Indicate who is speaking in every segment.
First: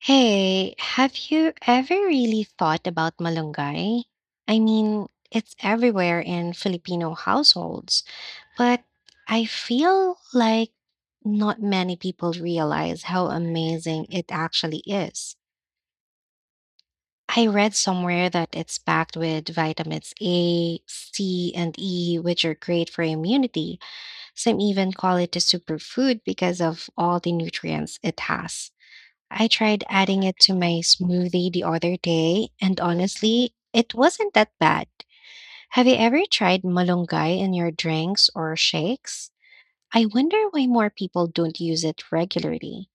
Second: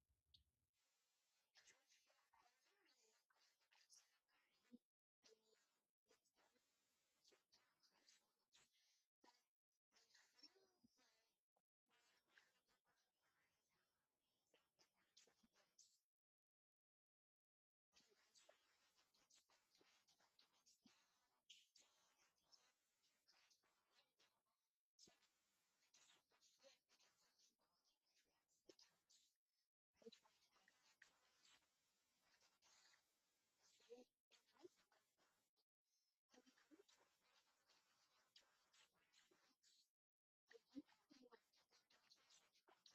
Speaker 1: Hey, have you ever really thought about malunggay? I mean, it's everywhere in Filipino households, but I feel like not many people realize how amazing it actually is. I read somewhere that it's packed with vitamins A, C, and E, which are great for immunity. Some even call it a superfood because of all the nutrients it has. I tried adding it to my smoothie the other day, and honestly, it wasn't that bad. Have you ever tried malunggay in your drinks or shakes? I wonder why more people don't use it regularly.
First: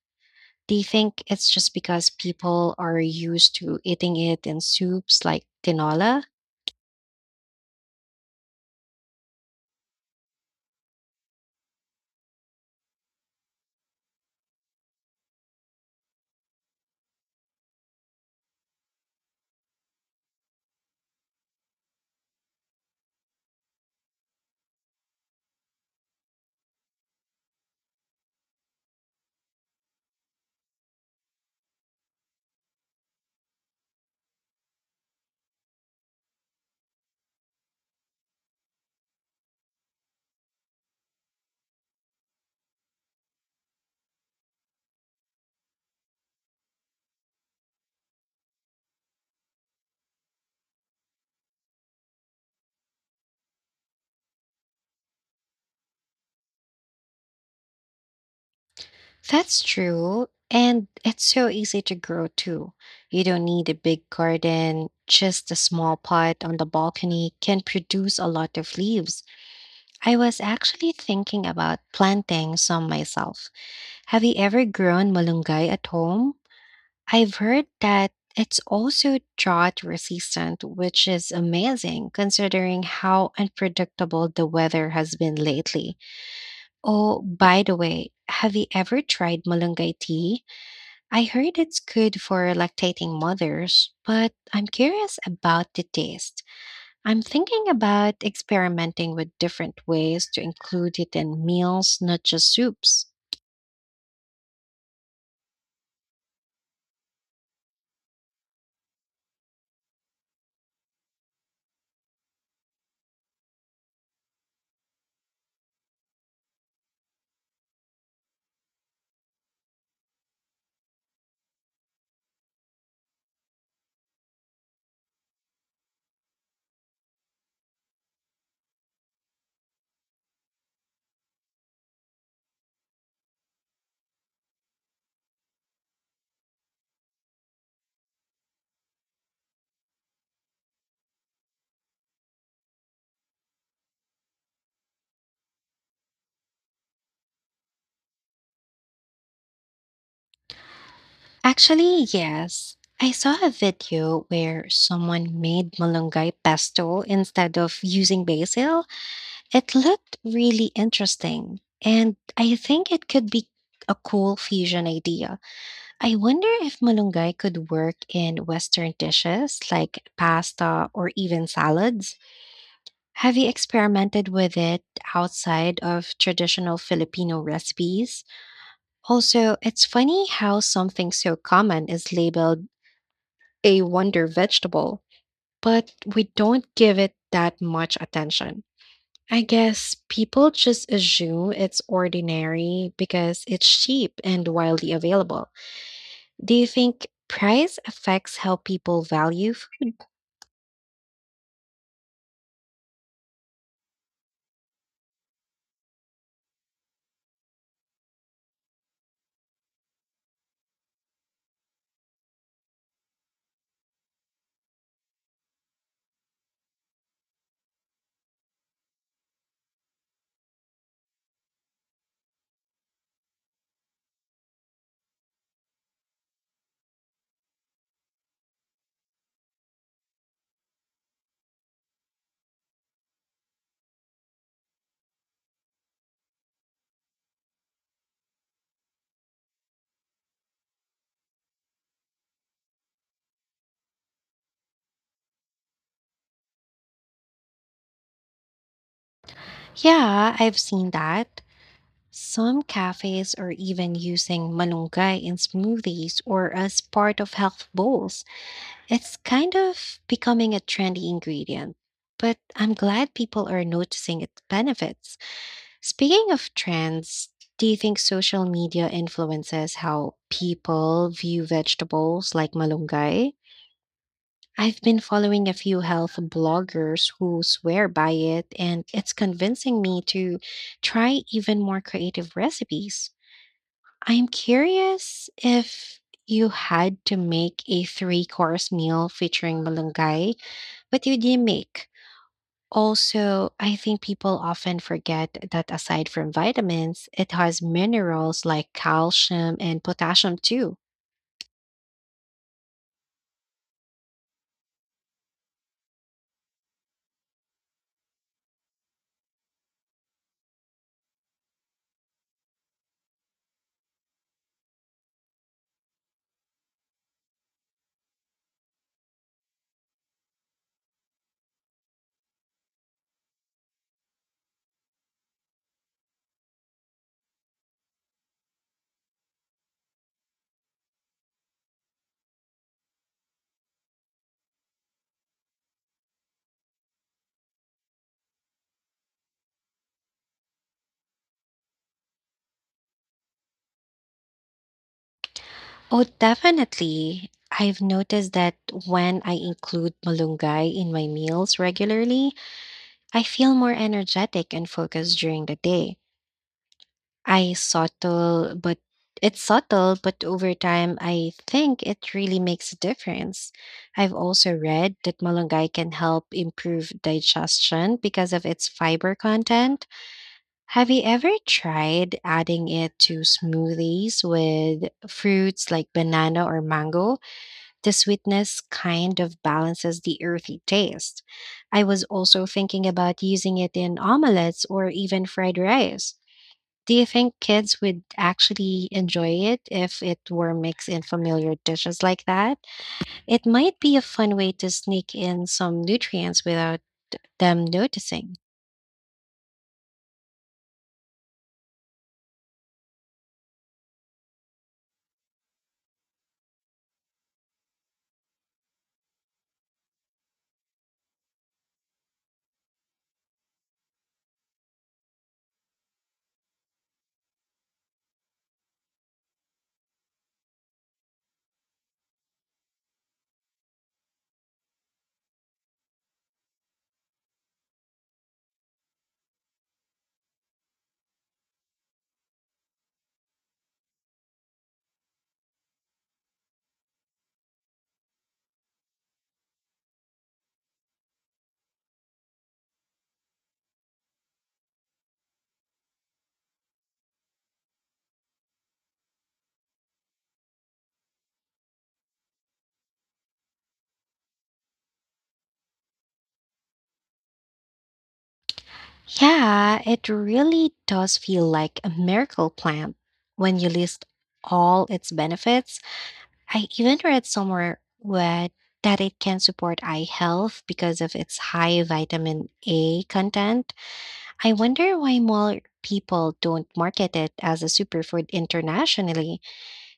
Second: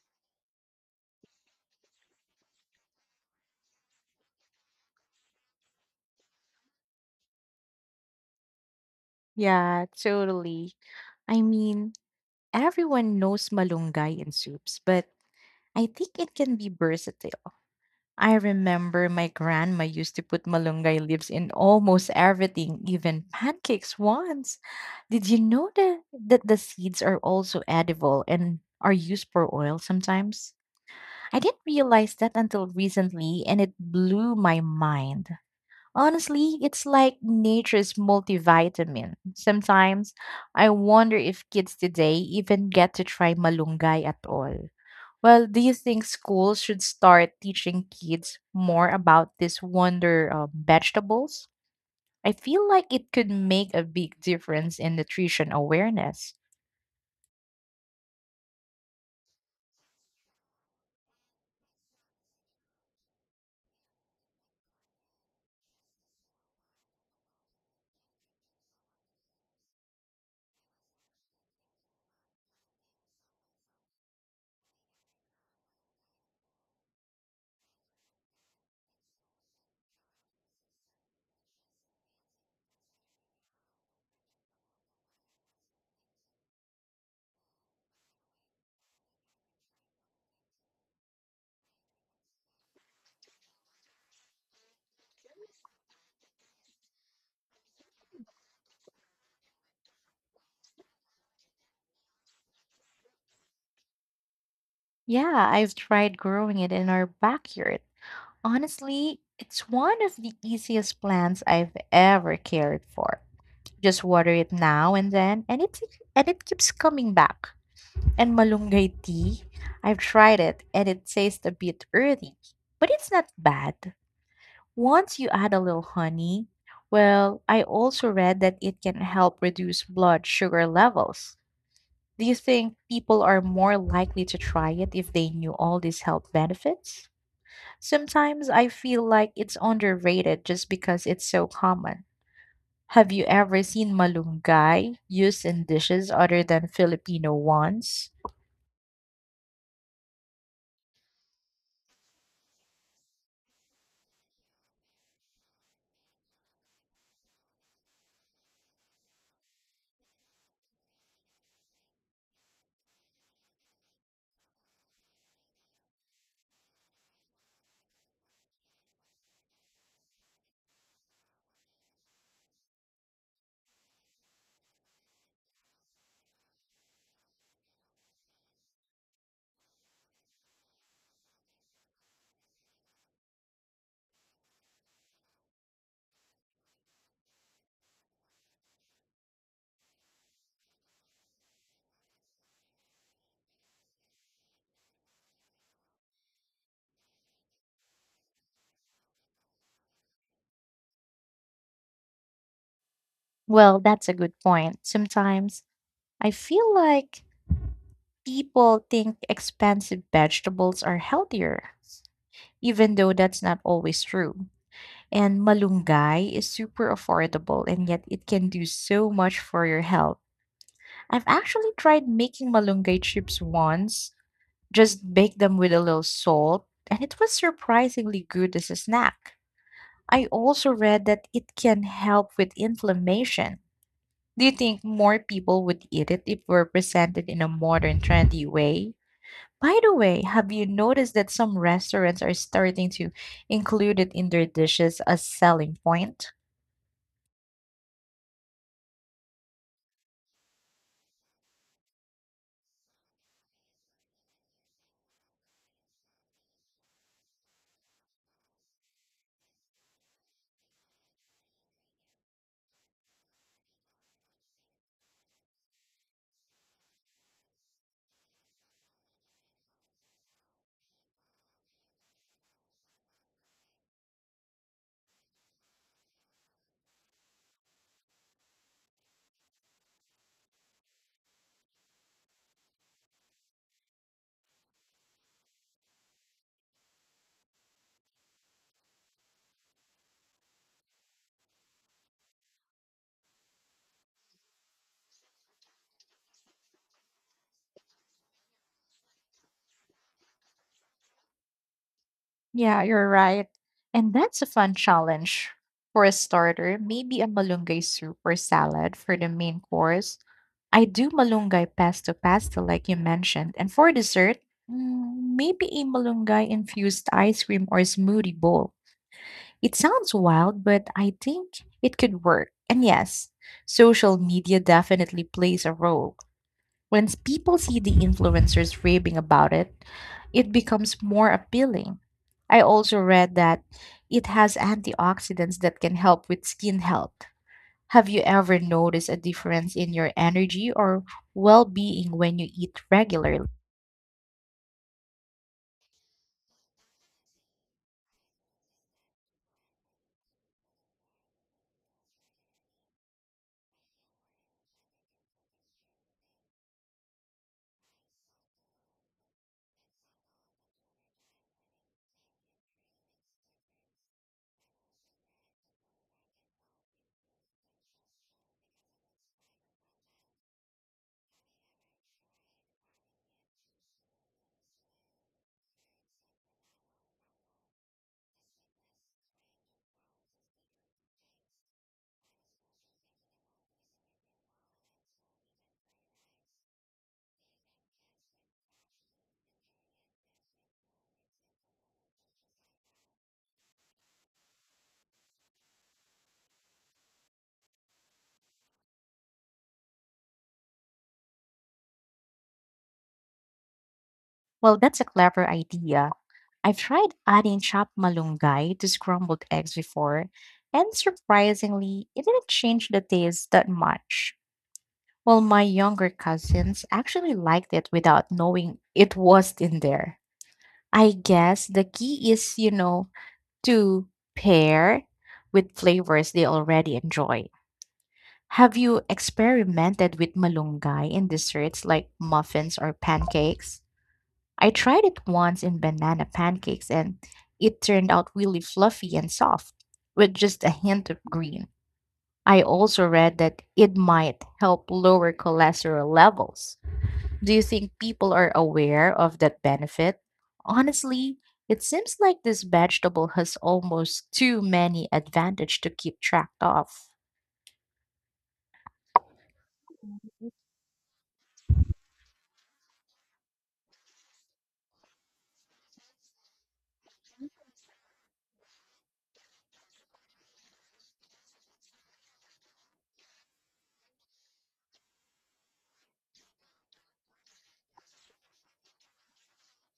Speaker 1: Do you think it's just because people are used to eating it in soups like tinola?
Speaker 2: Yeah, totally. I mean, everyone knows malunggay in soups, but I think it can be versatile. I remember my grandma used to put malunggay leaves in almost everything, even pancakes once. Did you know that the seeds are also edible and are used for oil sometimes? I didn't realize that until recently, and it blew my mind. Honestly, it's like nature's multivitamin. Sometimes I wonder if kids today even get to try malunggay at all. Well, do you think schools should start teaching kids more about this wonder vegetables? I feel like it could make a big difference in nutrition awareness.
Speaker 1: That's true, and it's so easy to grow too. You don't need a big garden, just a small pot on the balcony can produce a lot of leaves. I was actually thinking about planting some myself. Have you ever grown malunggay at home? I've heard that it's also drought resistant, which is amazing considering how unpredictable the weather has been lately. Oh, by the way, have you ever tried malunggay tea? I heard it's good for lactating mothers, but I'm curious about the taste. I'm thinking about experimenting with different ways to include it in meals, not just soups.
Speaker 2: Yeah, I've tried growing it in our backyard. Honestly, it's one of the easiest plants I've ever cared for. Just water it now and then, and it keeps coming back. And malunggay tea, I've tried it, and it tastes a bit earthy, but it's not bad. Once you add a little honey, well, I also read that it can help reduce blood sugar levels. Do you think people are more likely to try it if they knew all these health benefits? Sometimes I feel like it's underrated just because it's so common. Have you ever seen malunggay used in dishes other than Filipino ones?
Speaker 1: Actually, yes. I saw a video where someone made malunggay pesto instead of using basil. It looked really interesting, and I think it could be a cool fusion idea. I wonder if malunggay could work in Western dishes like pasta or even salads. Have you experimented with it outside of traditional Filipino recipes? Also, it's funny how something so common is labeled a wonder vegetable, but we don't give it that much attention. I guess people just assume it's ordinary because it's cheap and widely available. Do you think price affects how people value food?
Speaker 2: Well, that's a good point. Sometimes I feel like people think expensive vegetables are healthier, even though that's not always true. And malunggay is super affordable, and yet it can do so much for your health. I've actually tried making malunggay chips once, just bake them with a little salt, and it was surprisingly good as a snack. I also read that it can help with inflammation. Do you think more people would eat it if we're presented in a modern, trendy way? By the way, have you noticed that some restaurants are starting to include it in their dishes as selling point?
Speaker 1: Yeah, I've seen that. Some cafes are even using malunggay in smoothies or as part of health bowls. It's kind of becoming a trendy ingredient, but I'm glad people are noticing its benefits. Speaking of trends, do you think social media influences how people view vegetables like malunggay? I've been following a few health bloggers who swear by it, and it's convincing me to try even more creative recipes. I'm curious if you had to make a three course meal featuring malunggay, what would you make? Also, I think people often forget that aside from vitamins, it has minerals like calcium and potassium too.
Speaker 2: Yeah, you're right. And that's a fun challenge. For a starter, maybe a malunggay soup or salad for the main course. I do malunggay pesto pasta like you mentioned. And for dessert, maybe a malunggay infused ice cream or smoothie bowl. It sounds wild, but I think it could work. And yes, social media definitely plays a role. When people see the influencers raving about it, it becomes more appealing. I also read that it has antioxidants that can help with skin health. Have you ever noticed a difference in your energy or well being when you eat regularly?
Speaker 1: Oh, definitely. I've noticed that when I include malunggay in my meals regularly, I feel more energetic and focused during the day. I subtle, but It's subtle, but over time, I think it really makes a difference. I've also read that malunggay can help improve digestion because of its fiber content. Have you ever tried adding it to smoothies with fruits like banana or mango? The sweetness kind of balances the earthy taste. I was also thinking about using it in omelets or even fried rice. Do you think kids would actually enjoy it if it were mixed in familiar dishes like that? It might be a fun way to sneak in some nutrients without them noticing.
Speaker 2: Well, that's a clever idea. I've tried adding chopped malunggay to scrambled eggs before, and surprisingly, it didn't change the taste that much. Well, my younger cousins actually liked it without knowing it was in there. I guess the key is, you know, to pair with flavors they already enjoy. Have you experimented with malunggay in desserts like muffins or pancakes? I tried it once in banana pancakes and it turned out really fluffy and soft with just a hint of green. I also read that it might help lower cholesterol levels. Do you think people are aware of that benefit? Honestly, it seems like this vegetable has almost too many advantages to keep track of.
Speaker 1: Yeah, it really does feel like a miracle plant when you list all its benefits. I even read somewhere where that it can support eye health because of its high vitamin A content. I wonder why more people don't market it as a superfood internationally.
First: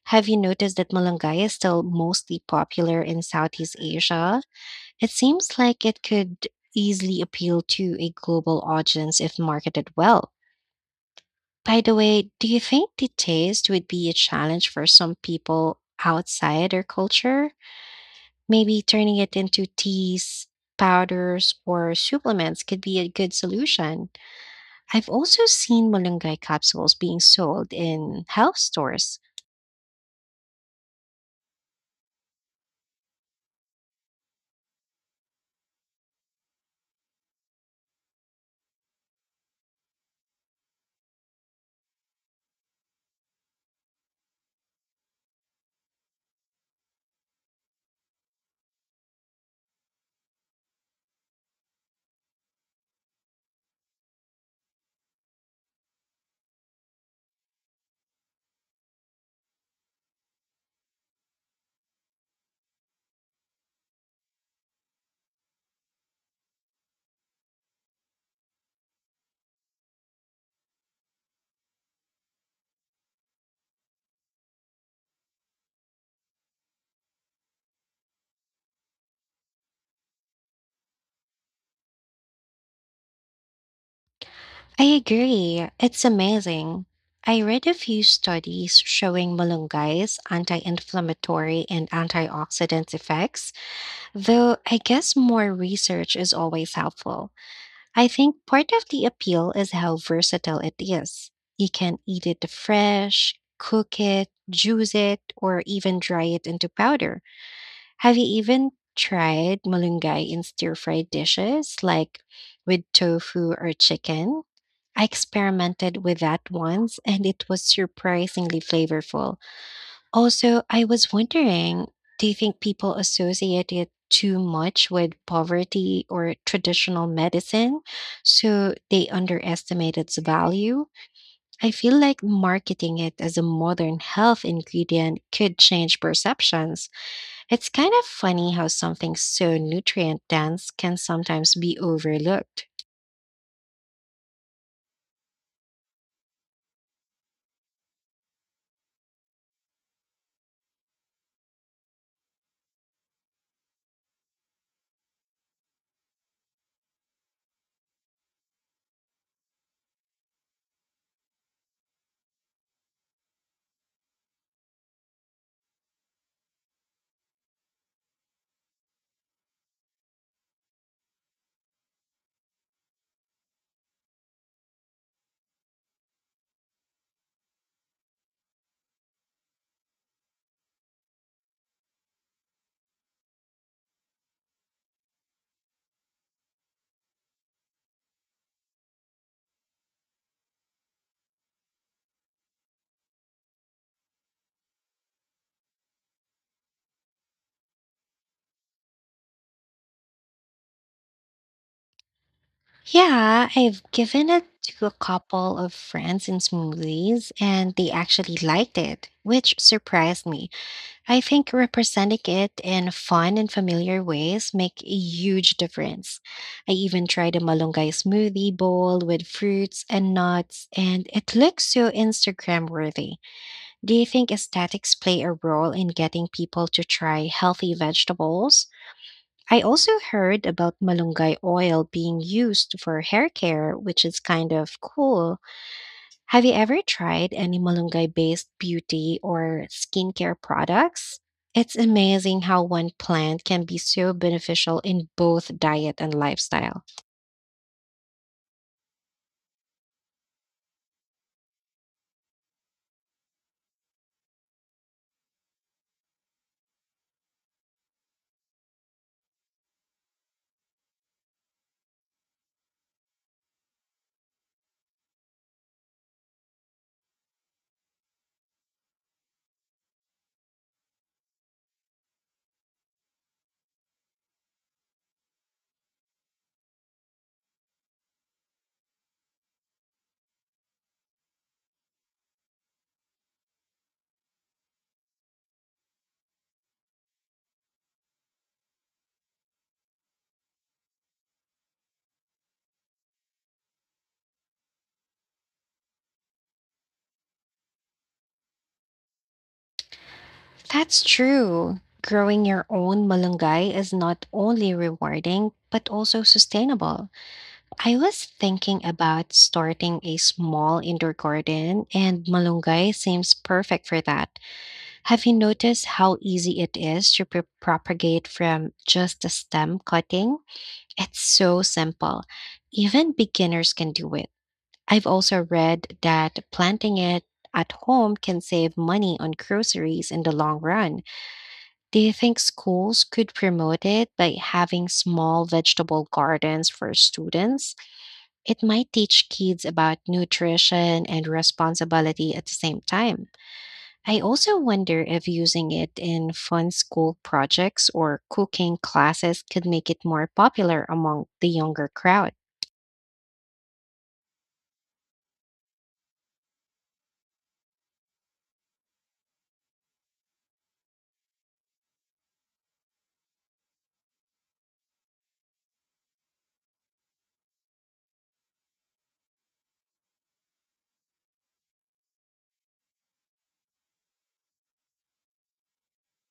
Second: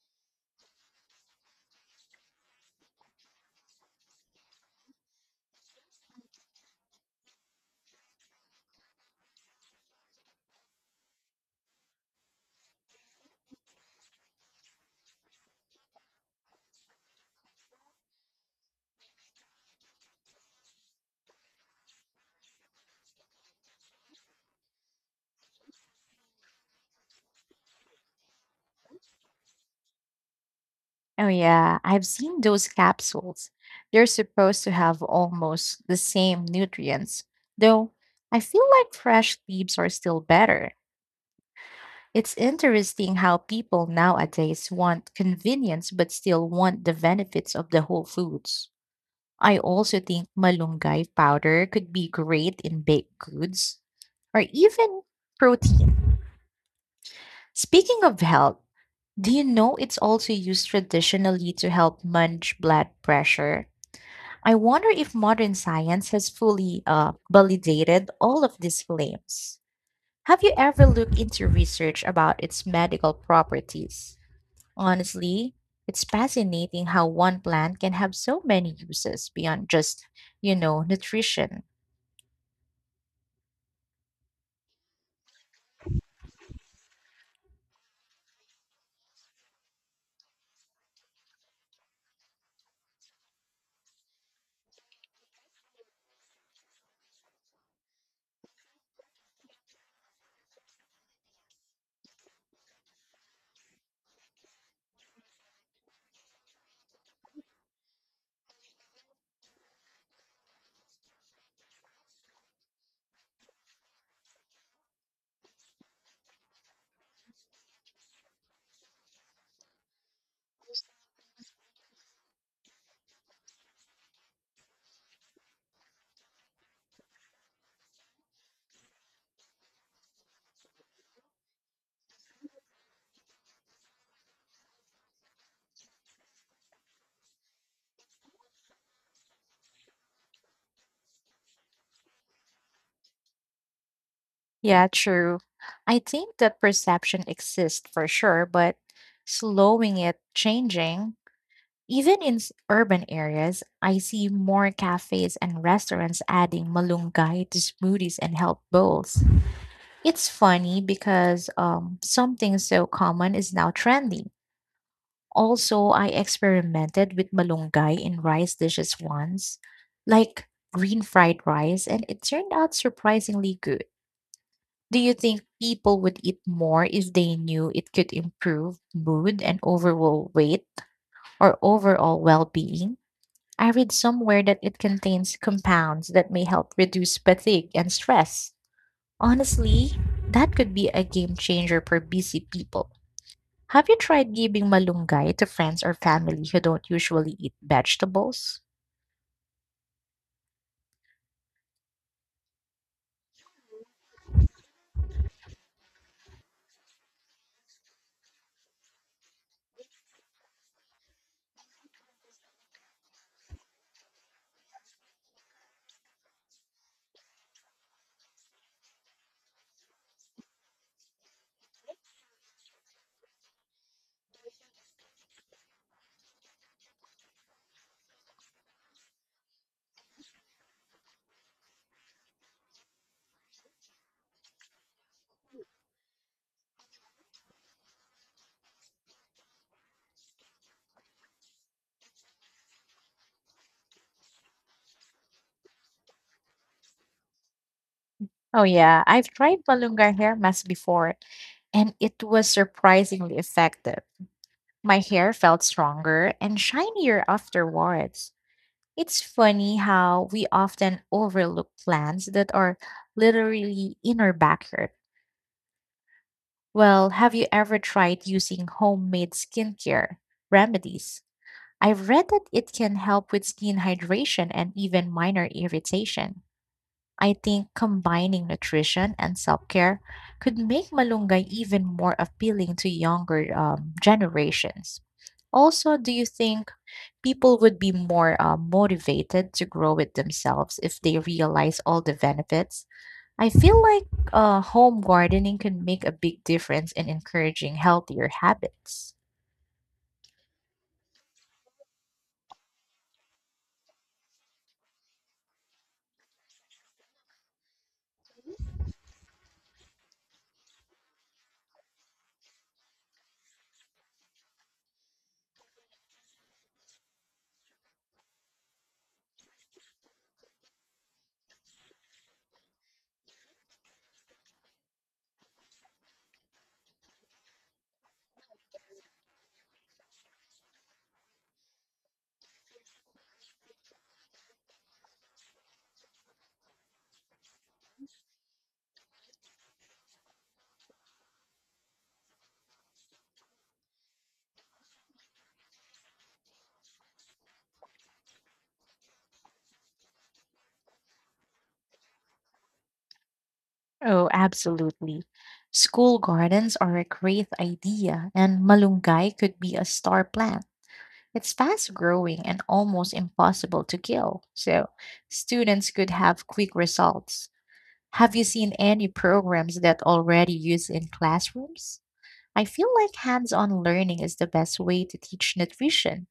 Speaker 1: Have you noticed that malunggay is still mostly popular in Southeast Asia? It seems like it could easily appeal to a global audience if marketed well. By the way, do you think the taste would be a challenge for some people outside their culture? Maybe turning it into teas, powders, or supplements could be a good solution. I've also seen malunggay capsules being sold in health stores.
Speaker 2: Oh yeah, I've seen those capsules. They're supposed to have almost the same nutrients, though I feel like fresh leaves are still better. It's interesting how people nowadays want convenience but still want the benefits of the whole foods. I also think malunggay powder could be great in baked goods or even protein. Speaking of health, do you know it's also used traditionally to help manage blood pressure? I wonder if modern science has fully validated all of these claims. Have you ever looked into research about its medical properties? Honestly, it's fascinating how one plant can have so many uses beyond just, you know, nutrition.
Speaker 1: I agree, it's amazing. I read a few studies showing malunggay's anti inflammatory and antioxidant effects, though I guess more research is always helpful. I think part of the appeal is how versatile it is. You can eat it fresh, cook it, juice it, or even dry it into powder. Have you even tried malunggay in stir-fried dishes like with tofu or chicken? I experimented with that once and it was surprisingly flavorful. Also, I was wondering, do you think people associate it too much with poverty or traditional medicine, so they underestimate its value? I feel like marketing it as a modern health ingredient could change perceptions. It's kind of funny how something so nutrient dense can sometimes be overlooked.
Speaker 2: Yeah, true. I think that perception exists for sure, but slowing it, changing, even in urban areas, I see more cafes and restaurants adding malunggay to smoothies and health bowls. It's funny because something so common is now trendy. Also, I experimented with malunggay in rice dishes once, like green fried rice, and it turned out surprisingly good. Do you think people would eat more if they knew it could improve mood and overall weight or overall well being? I read somewhere that it contains compounds that may help reduce fatigue and stress. Honestly, that could be a game changer for busy people. Have you tried giving malunggay to friends or family who don't usually eat vegetables?
Speaker 1: Yeah, I've given it to a couple of friends in smoothies and they actually liked it, which surprised me. I think representing it in fun and familiar ways make a huge difference. I even tried a malunggay smoothie bowl with fruits and nuts and it looks so Instagram worthy. Do you think aesthetics play a role in getting people to try healthy vegetables? I also heard about malunggay oil being used for hair care, which is kind of cool. Have you ever tried any malunggay based beauty or skincare products? It's amazing how one plant can be so beneficial in both diet and lifestyle.
Speaker 2: Oh, yeah, I've tried malunggay hair mask before, and it was surprisingly effective. My hair felt stronger and shinier afterwards. It's funny how we often overlook plants that are literally in our backyard. Well, have you ever tried using homemade skincare remedies? I've read that it can help with skin hydration and even minor irritation. I think combining nutrition and self care could make malunggay even more appealing to younger generations. Also, do you think people would be more motivated to grow it themselves if they realize all the benefits? I feel like home gardening can make a big difference in encouraging healthier habits.
Speaker 1: That's true. Growing your own malunggay is not only rewarding, but also sustainable. I was thinking about starting a small indoor garden, and malunggay seems perfect for that. Have you noticed how easy it is to propagate from just a stem cutting? It's so simple. Even beginners can do it. I've also read that planting it at home can save money on groceries in the long run. Do you think schools could promote it by having small vegetable gardens for students? It might teach kids about nutrition and responsibility at the same time. I also wonder if using it in fun school projects or cooking classes could make it more popular among the younger crowd.
Speaker 2: Oh, absolutely. School gardens are a great idea, and malunggay could be a star plant. It's fast growing and almost impossible to kill, so students could have quick results. Have you seen any programs that already use in classrooms? I feel like hands-on learning is the best way to teach nutrition.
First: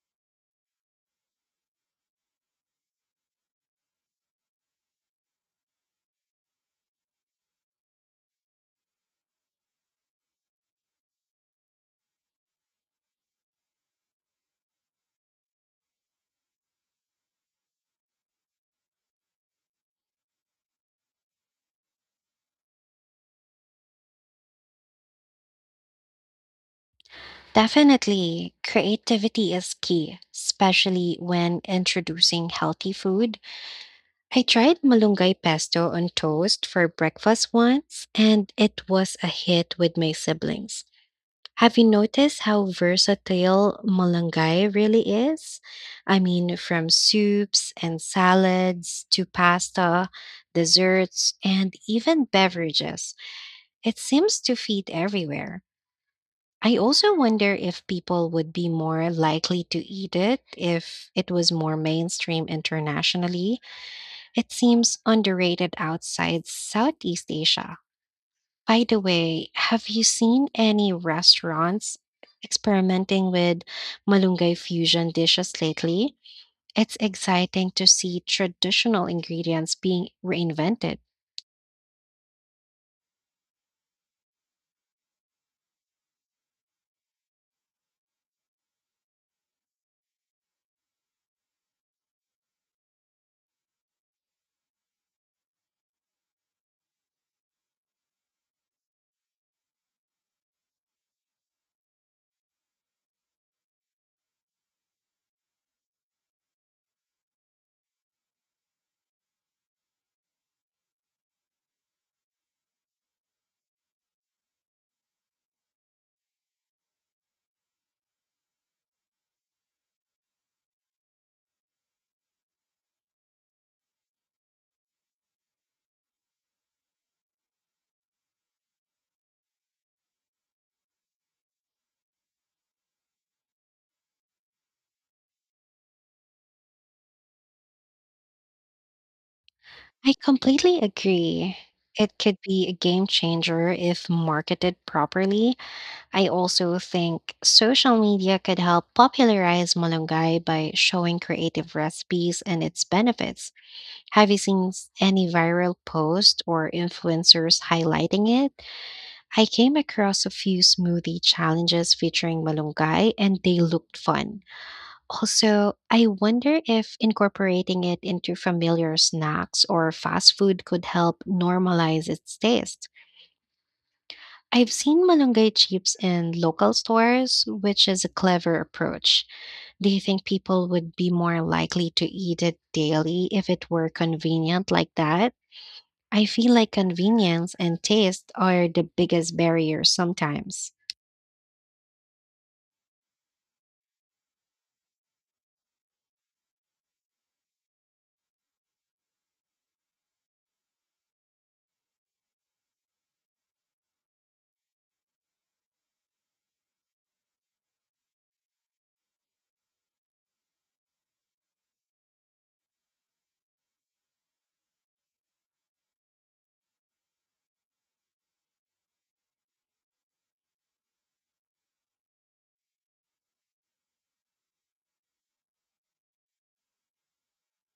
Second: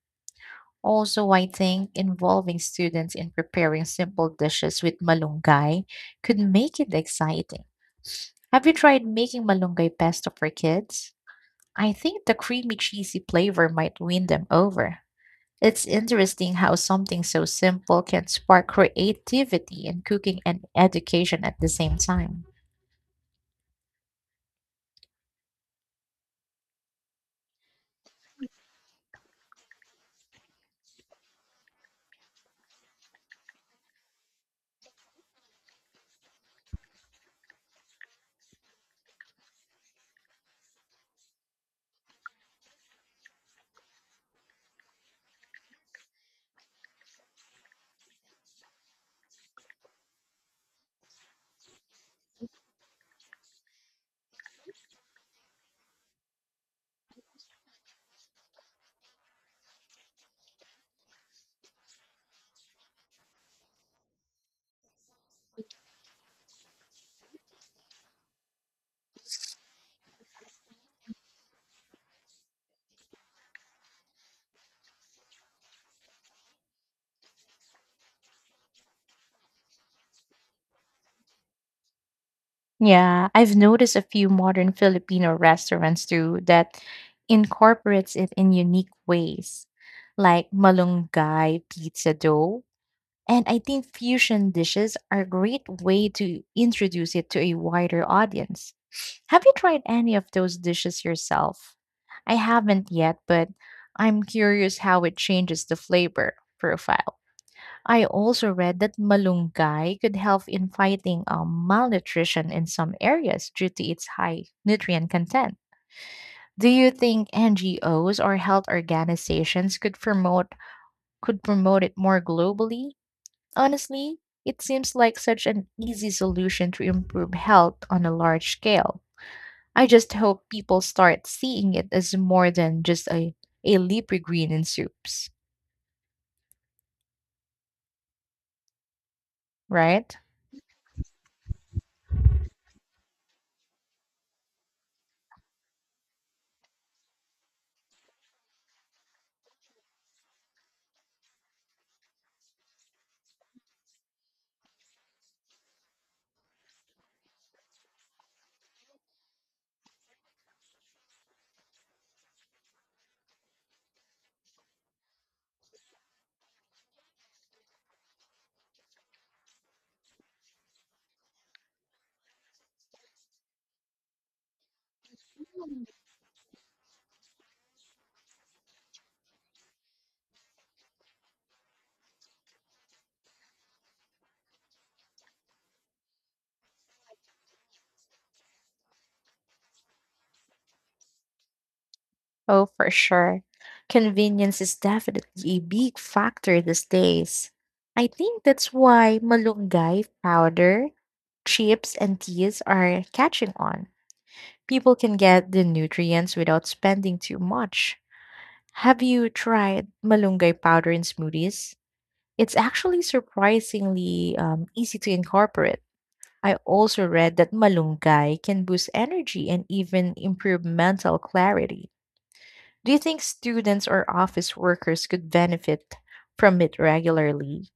Speaker 2: Also, I think involving students in preparing simple dishes with malunggay could make it exciting. Have you tried making malunggay pesto for kids? I think the creamy cheesy flavor might win them over. It's interesting how something so simple can spark creativity in cooking and education at the same time.
Speaker 1: Definitely, creativity is key, especially when introducing healthy food. I tried malunggay pesto on toast for breakfast once, and it was a hit with my siblings. Have you noticed how versatile malunggay really is? I mean, from soups and salads to pasta, desserts, and even beverages. It seems to fit everywhere. I also wonder if people would be more likely to eat it if it was more mainstream internationally. It seems underrated outside Southeast Asia. By the way, have you seen any restaurants experimenting with malunggay fusion dishes lately? It's exciting to see traditional ingredients being reinvented.
Speaker 2: Yeah, I've noticed a few modern Filipino restaurants too that incorporates it in unique ways, like malunggay pizza dough. And I think fusion dishes are a great way to introduce it to a wider audience. Have you tried any of those dishes yourself? I haven't yet, but I'm curious how it changes the flavor profile. I also read that malunggay could help in fighting malnutrition in some areas due to its high nutrient content. Do you think NGOs or health organizations could promote it more globally? Honestly, it seems like such an easy solution to improve health on a large scale. I just hope people start seeing it as more than just a leafy green in soups,
Speaker 1: I
Speaker 2: right?
Speaker 1: completely agree. It could be a game changer if marketed properly. I also think social media could help popularize malunggay by showing creative recipes and its benefits. Have you seen any viral posts or influencers highlighting it? I came across a few smoothie challenges featuring malunggay and they looked fun. Also, I wonder if incorporating it into familiar snacks or fast food could help normalize its taste. I've seen malunggay chips in local stores, which is a clever approach. Do you think people would be more likely to eat it daily if it were convenient like that? I feel like convenience and taste are the biggest barriers sometimes.
Speaker 2: Oh, for sure. Convenience is definitely a big factor these days. I think that's why malunggay powder, chips, and teas are catching on. People can get the nutrients without spending too much. Have you tried malunggay powder in smoothies? It's actually surprisingly easy to incorporate. I also read that malunggay can boost energy and even improve mental clarity. Do you think students or office workers could benefit from it regularly?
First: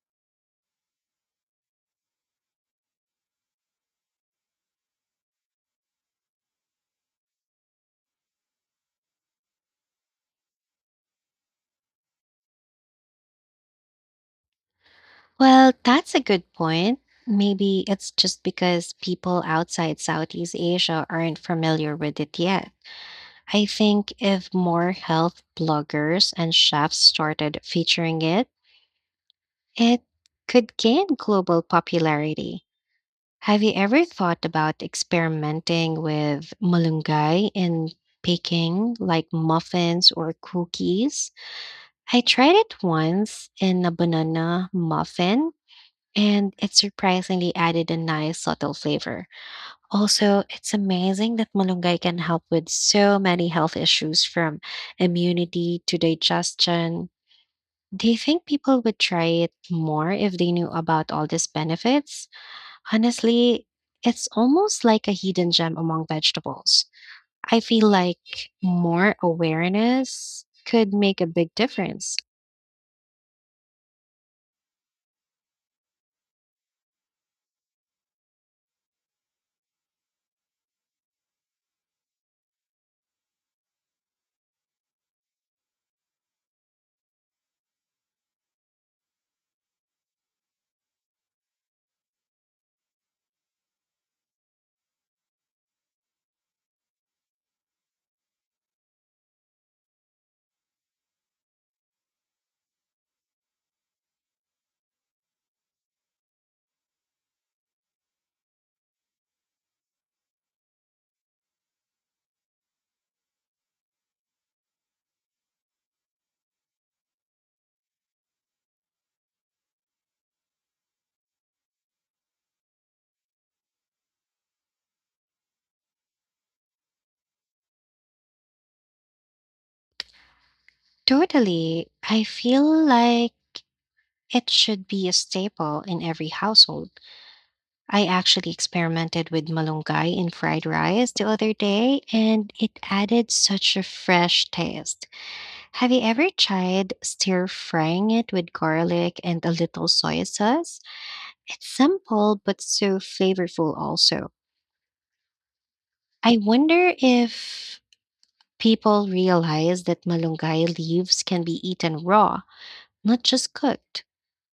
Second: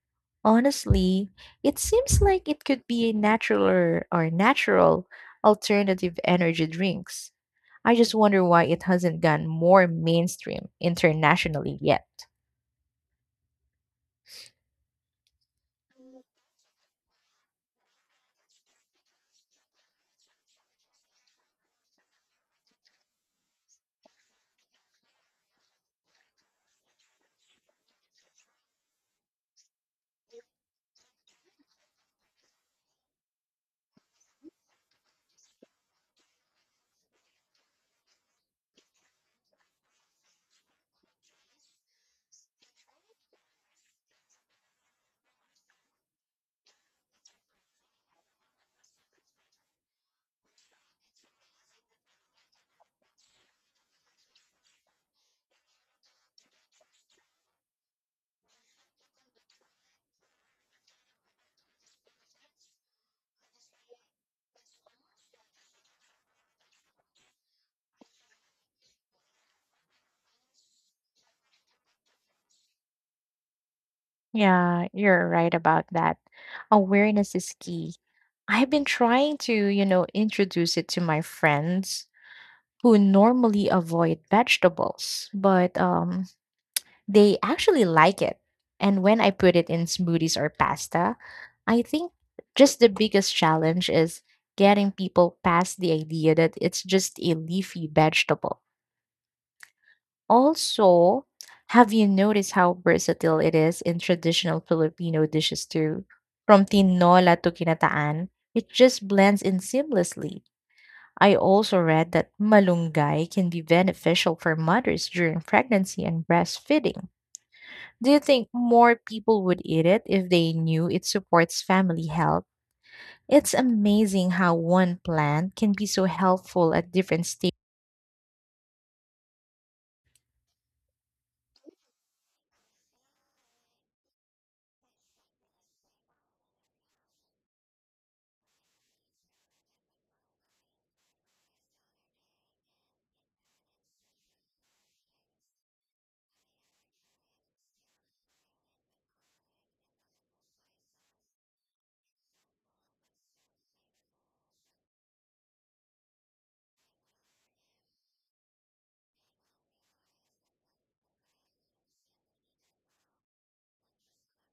Speaker 2: Honestly, it seems like it could be a natural or natural alternative energy drinks. I just wonder why it hasn't gone more mainstream internationally yet.
Speaker 1: Well, that's a good point. Maybe it's just because people outside Southeast Asia aren't familiar with it yet. I think if more health bloggers and chefs started featuring it, it could gain global popularity. Have you ever thought about experimenting with malunggay in baking, like muffins or cookies? I tried it once in a banana muffin, and it surprisingly added a nice subtle flavor. Also, it's amazing that malunggay can help with so many health issues from immunity to digestion. Do you think people would try it more if they knew about all these benefits? Honestly, it's almost like a hidden gem among vegetables. I feel like more awareness could make a big difference.
Speaker 2: Yeah, you're right about that. Awareness is key. I've been trying to, you know, introduce it to my friends who normally avoid vegetables, but they actually like it. And when I put it in smoothies or pasta, I think just the biggest challenge is getting people past the idea that it's just a leafy vegetable. Also, have you noticed how versatile it is in traditional Filipino dishes too? From tinola to kinataan, it just blends in seamlessly. I also read that malunggay can be beneficial for mothers during pregnancy and breastfeeding. Do you think more people would eat it if they knew it supports family health? It's amazing how one plant can be so helpful at different stages.
Speaker 1: Totally. I feel like it should be a staple in every household. I actually experimented with malunggay in fried rice the other day, and it added such a fresh taste. Have you ever tried stir frying it with garlic and a little soy sauce? It's simple but so flavorful, also. I wonder if people realize that malunggay leaves can be eaten raw, not just cooked.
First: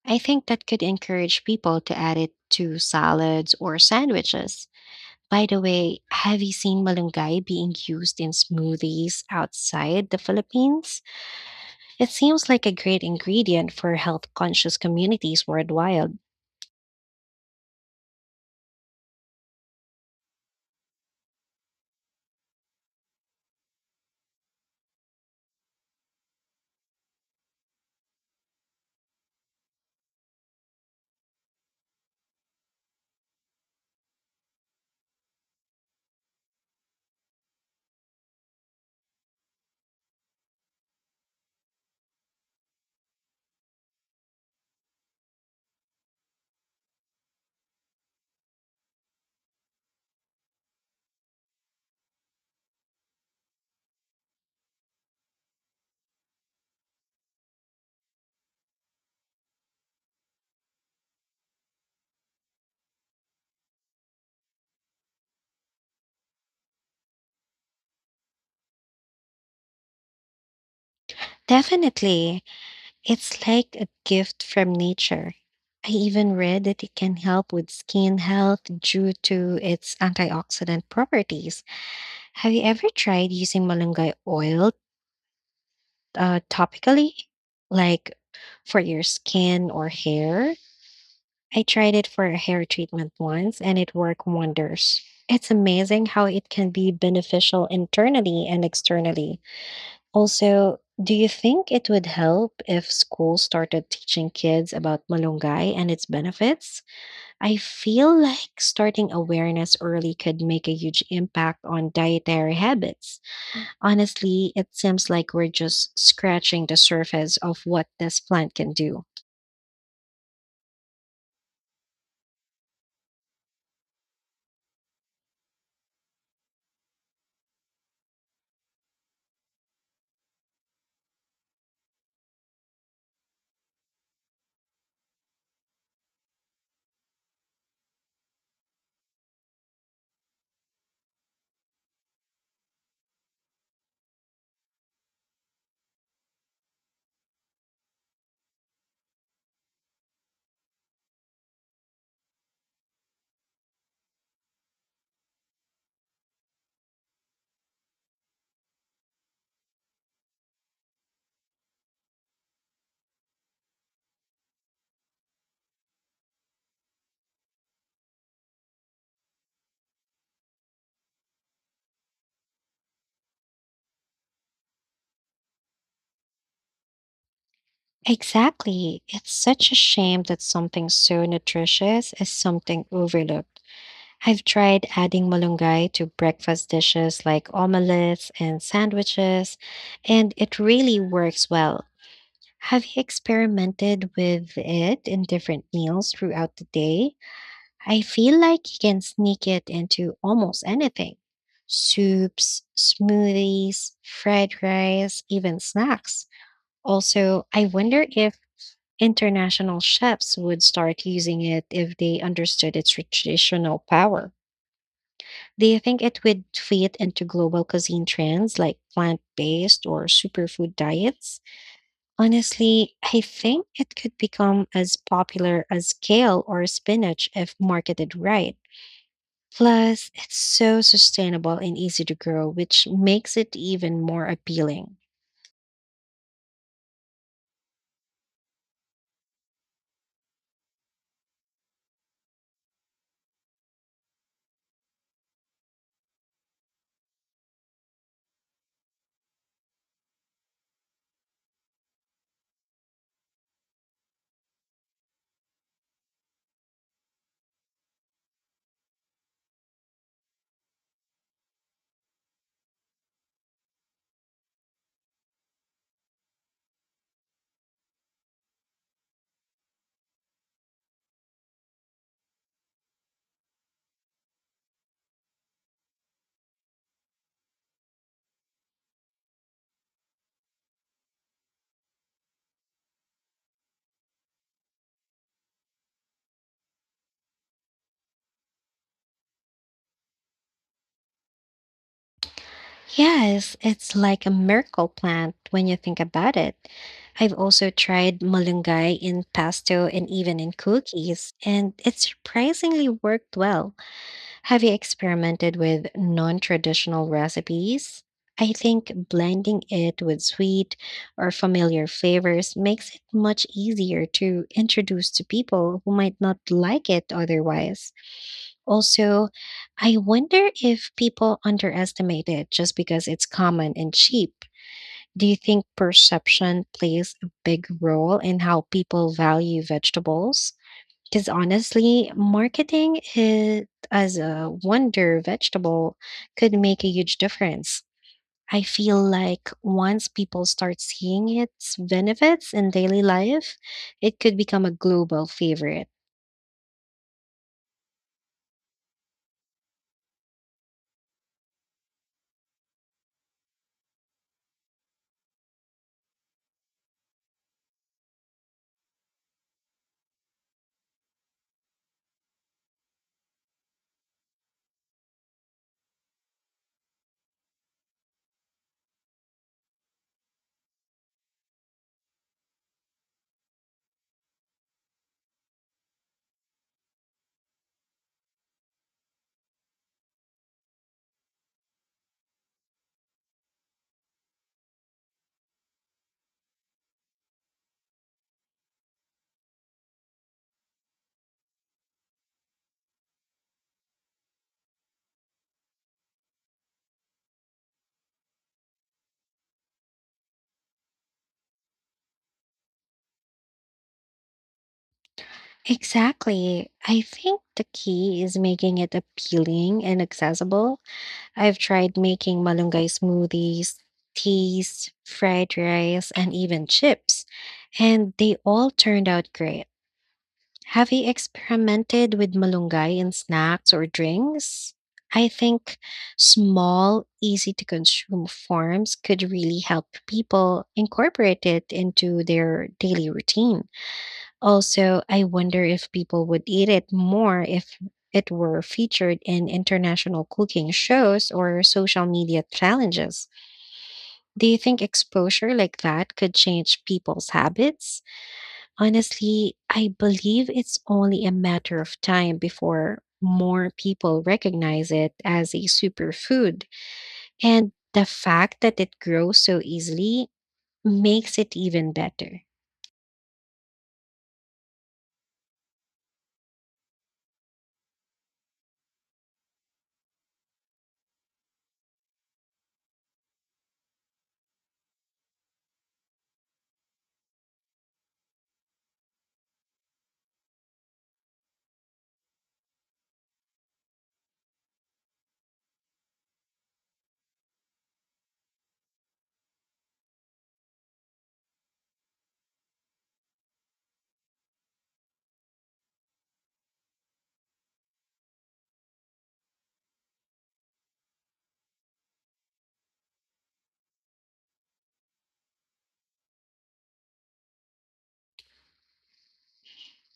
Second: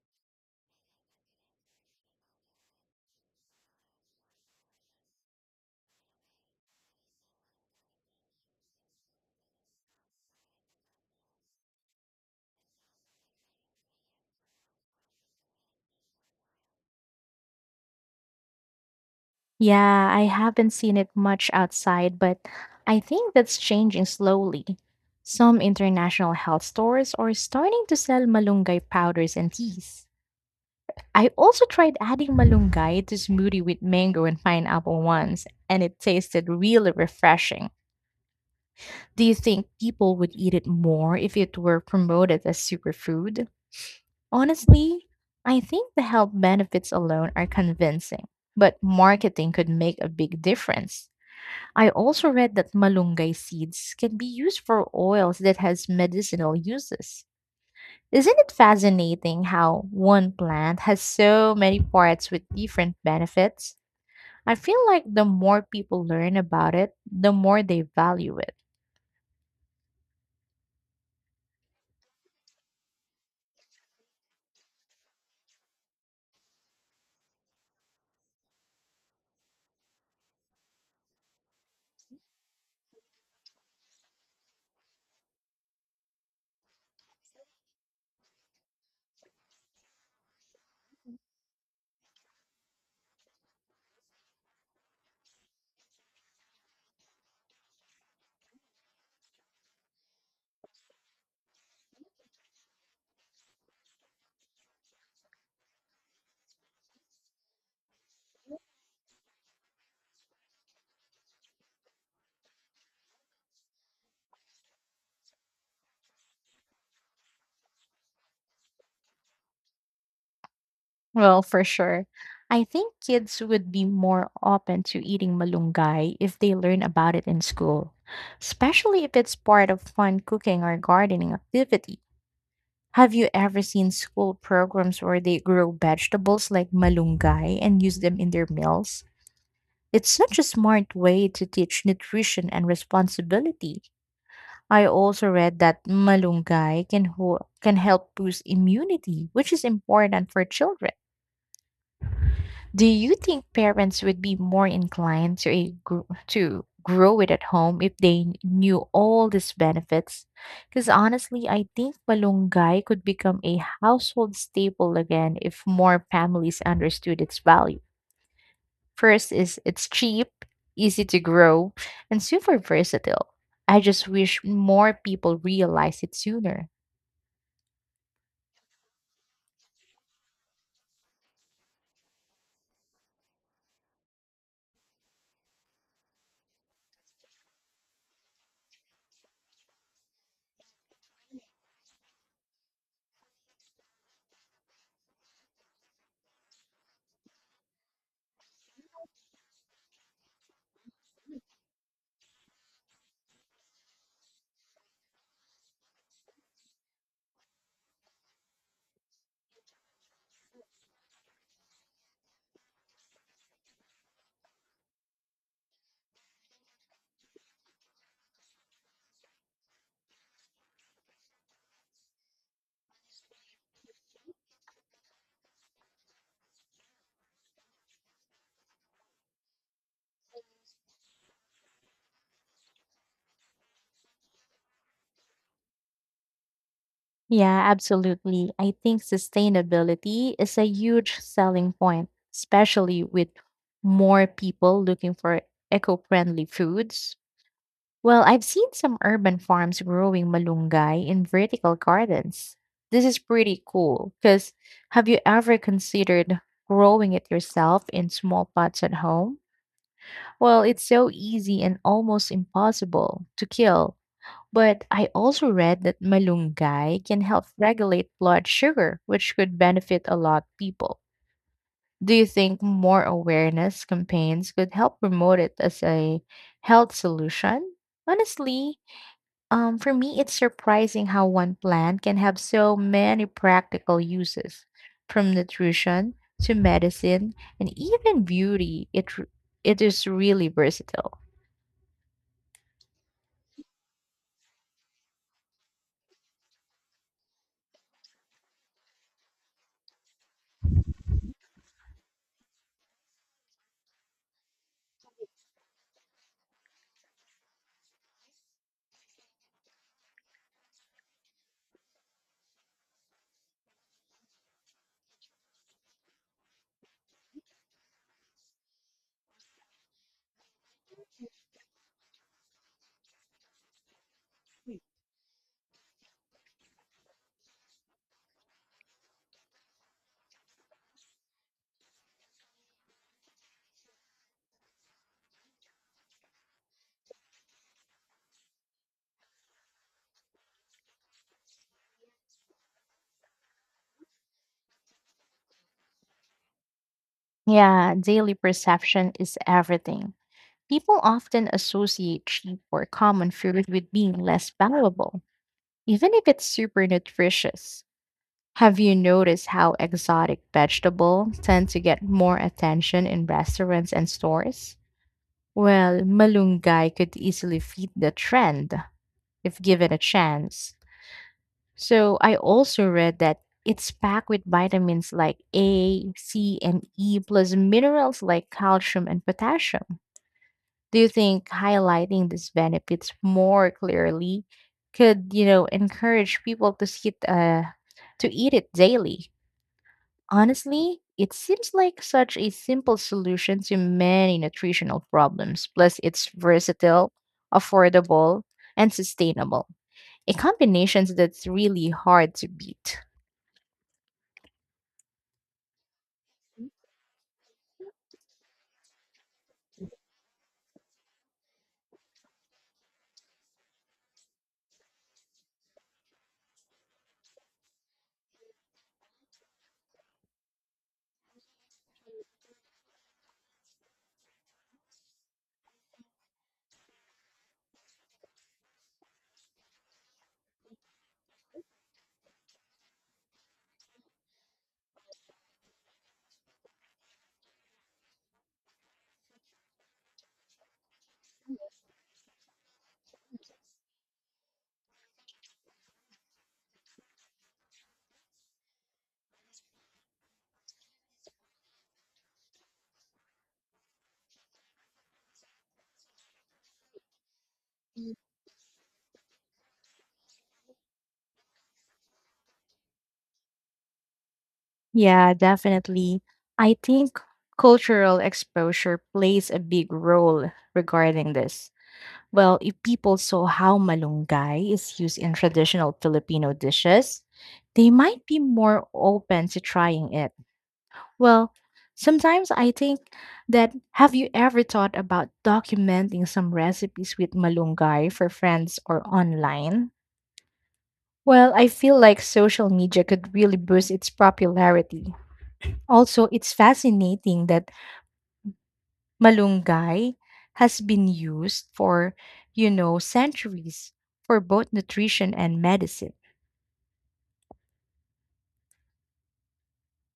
Speaker 1: I think that could encourage people to add it to salads or sandwiches. By the way, have you seen malunggay being used in smoothies outside the Philippines? It seems like a great ingredient for health conscious communities worldwide.
Speaker 2: Yeah, I haven't seen it much outside, but I think that's changing slowly. Some international health stores are starting to sell malunggay powders and teas. I also tried adding malunggay to smoothie with mango and pineapple once, and it tasted really refreshing. Do you think people would eat it more if it were promoted as superfood? Honestly, I think the health benefits alone are convincing, but marketing could make a big difference. I also read that malunggay seeds can be used for oils that has medicinal uses. Isn't it fascinating how one plant has so many parts with different benefits? I feel like the more people learn about it, the more they value it.
Speaker 1: Definitely, it's like a gift from nature. I even read that it can help with skin health due to its antioxidant properties. Have you ever tried using malunggay oil topically, like for your skin or hair? I tried it for a hair treatment once and it worked wonders. It's amazing how it can be beneficial internally and externally. Also, do you think it would help if schools started teaching kids about malunggay and its benefits? I feel like starting awareness early could make a huge impact on dietary habits. Honestly, it seems like we're just scratching the surface of what this plant can do.
Speaker 2: Well, for sure. I think kids would be more open to eating malunggay if they learn about it in school, especially if it's part of fun cooking or gardening activity. Have you ever seen school programs where they grow vegetables like malunggay and use them in their meals? It's such a smart way to teach nutrition and responsibility. I also read that malunggay can, can help boost immunity, which is important for children. Do you think parents would be more inclined to to grow it at home if they knew all these benefits? Because honestly, I think malunggay could become a household staple again if more families understood its value. First is it's cheap, easy to grow, and super versatile. I just wish more people realize it sooner.
Speaker 1: Exactly. It's such a shame that something so nutritious is something overlooked. I've tried adding malunggay to breakfast dishes like omelets and sandwiches, and it really works well. Have you experimented with it in different meals throughout the day? I feel like you can sneak it into almost anything: soups, smoothies, fried rice, even snacks. Also, I wonder if international chefs would start using it if they understood its traditional power. Do you think it would fit into global cuisine trends like plant based or superfood diets? Honestly, I think it could become as popular as kale or spinach if marketed right. Plus, it's so sustainable and easy to grow, which makes it even more appealing.
Speaker 2: Yeah, absolutely. I think sustainability is a huge selling point, especially with more people looking for eco friendly foods. Well, I've seen some urban farms growing malunggay in vertical gardens. This is pretty cool because have you ever considered growing it yourself in small pots at home? Well, it's so easy and almost impossible to kill but I also read that malunggay can help regulate blood sugar, which could benefit a lot of people. Do you think more awareness campaigns could help promote it as a health solution? Honestly, for me, it's surprising how one plant can have so many practical uses, from nutrition to medicine and even beauty. It is really versatile.
Speaker 1: Yes, it's like a miracle plant when you think about it. I've also tried malunggay in pesto and even in cookies, and it surprisingly worked well. Have you experimented with non traditional recipes? I think blending it with sweet or familiar flavors makes it much easier to introduce to people who might not like it otherwise. Also, I wonder if people underestimate it just because it's common and cheap. Do you think perception plays a big role in how people value vegetables? Because honestly, marketing it as a wonder vegetable could make a huge difference. I feel like once people start seeing its benefits in daily life, it could become a global favorite.
Speaker 2: Yeah, daily perception is everything. People often associate cheap or common food with being less valuable, even if it's super nutritious. Have you noticed how exotic vegetables tend to get more attention in restaurants and stores? Well, malunggay could easily fit the trend if given a chance. So, I also read that it's packed with vitamins like A, C, and E, plus minerals like calcium and potassium. Do you think highlighting these benefits more clearly could, you know, encourage people to see it to eat it daily? Honestly, it seems like such a simple solution to many nutritional problems. Plus, it's versatile, affordable, and sustainable. A combination that's really hard to beat.
Speaker 1: Exactly. I think the key is making it appealing and accessible. I've tried making malunggay smoothies, teas, fried rice, and even chips, and they all turned out great. Have you experimented with malunggay in snacks or drinks? I think small, easy to consume forms could really help people incorporate it into their daily routine. Also, I wonder if people would eat it more if it were featured in international cooking shows or social media challenges. Do you think exposure like that could change people's habits? Honestly, I believe it's only a matter of time before more people recognize it as a superfood, and the fact that it grows so easily makes it even better.
Speaker 2: Yeah, definitely. I think cultural exposure plays a big role regarding this. Well, if people saw how malunggay is used in traditional Filipino dishes, they might be more open to trying it. Well, sometimes I think that have you ever thought about documenting some recipes with malunggay for friends or online? Well, I feel like social media could really boost its popularity. Also, it's fascinating that Malunggay has been used for, you know, centuries for both nutrition and medicine.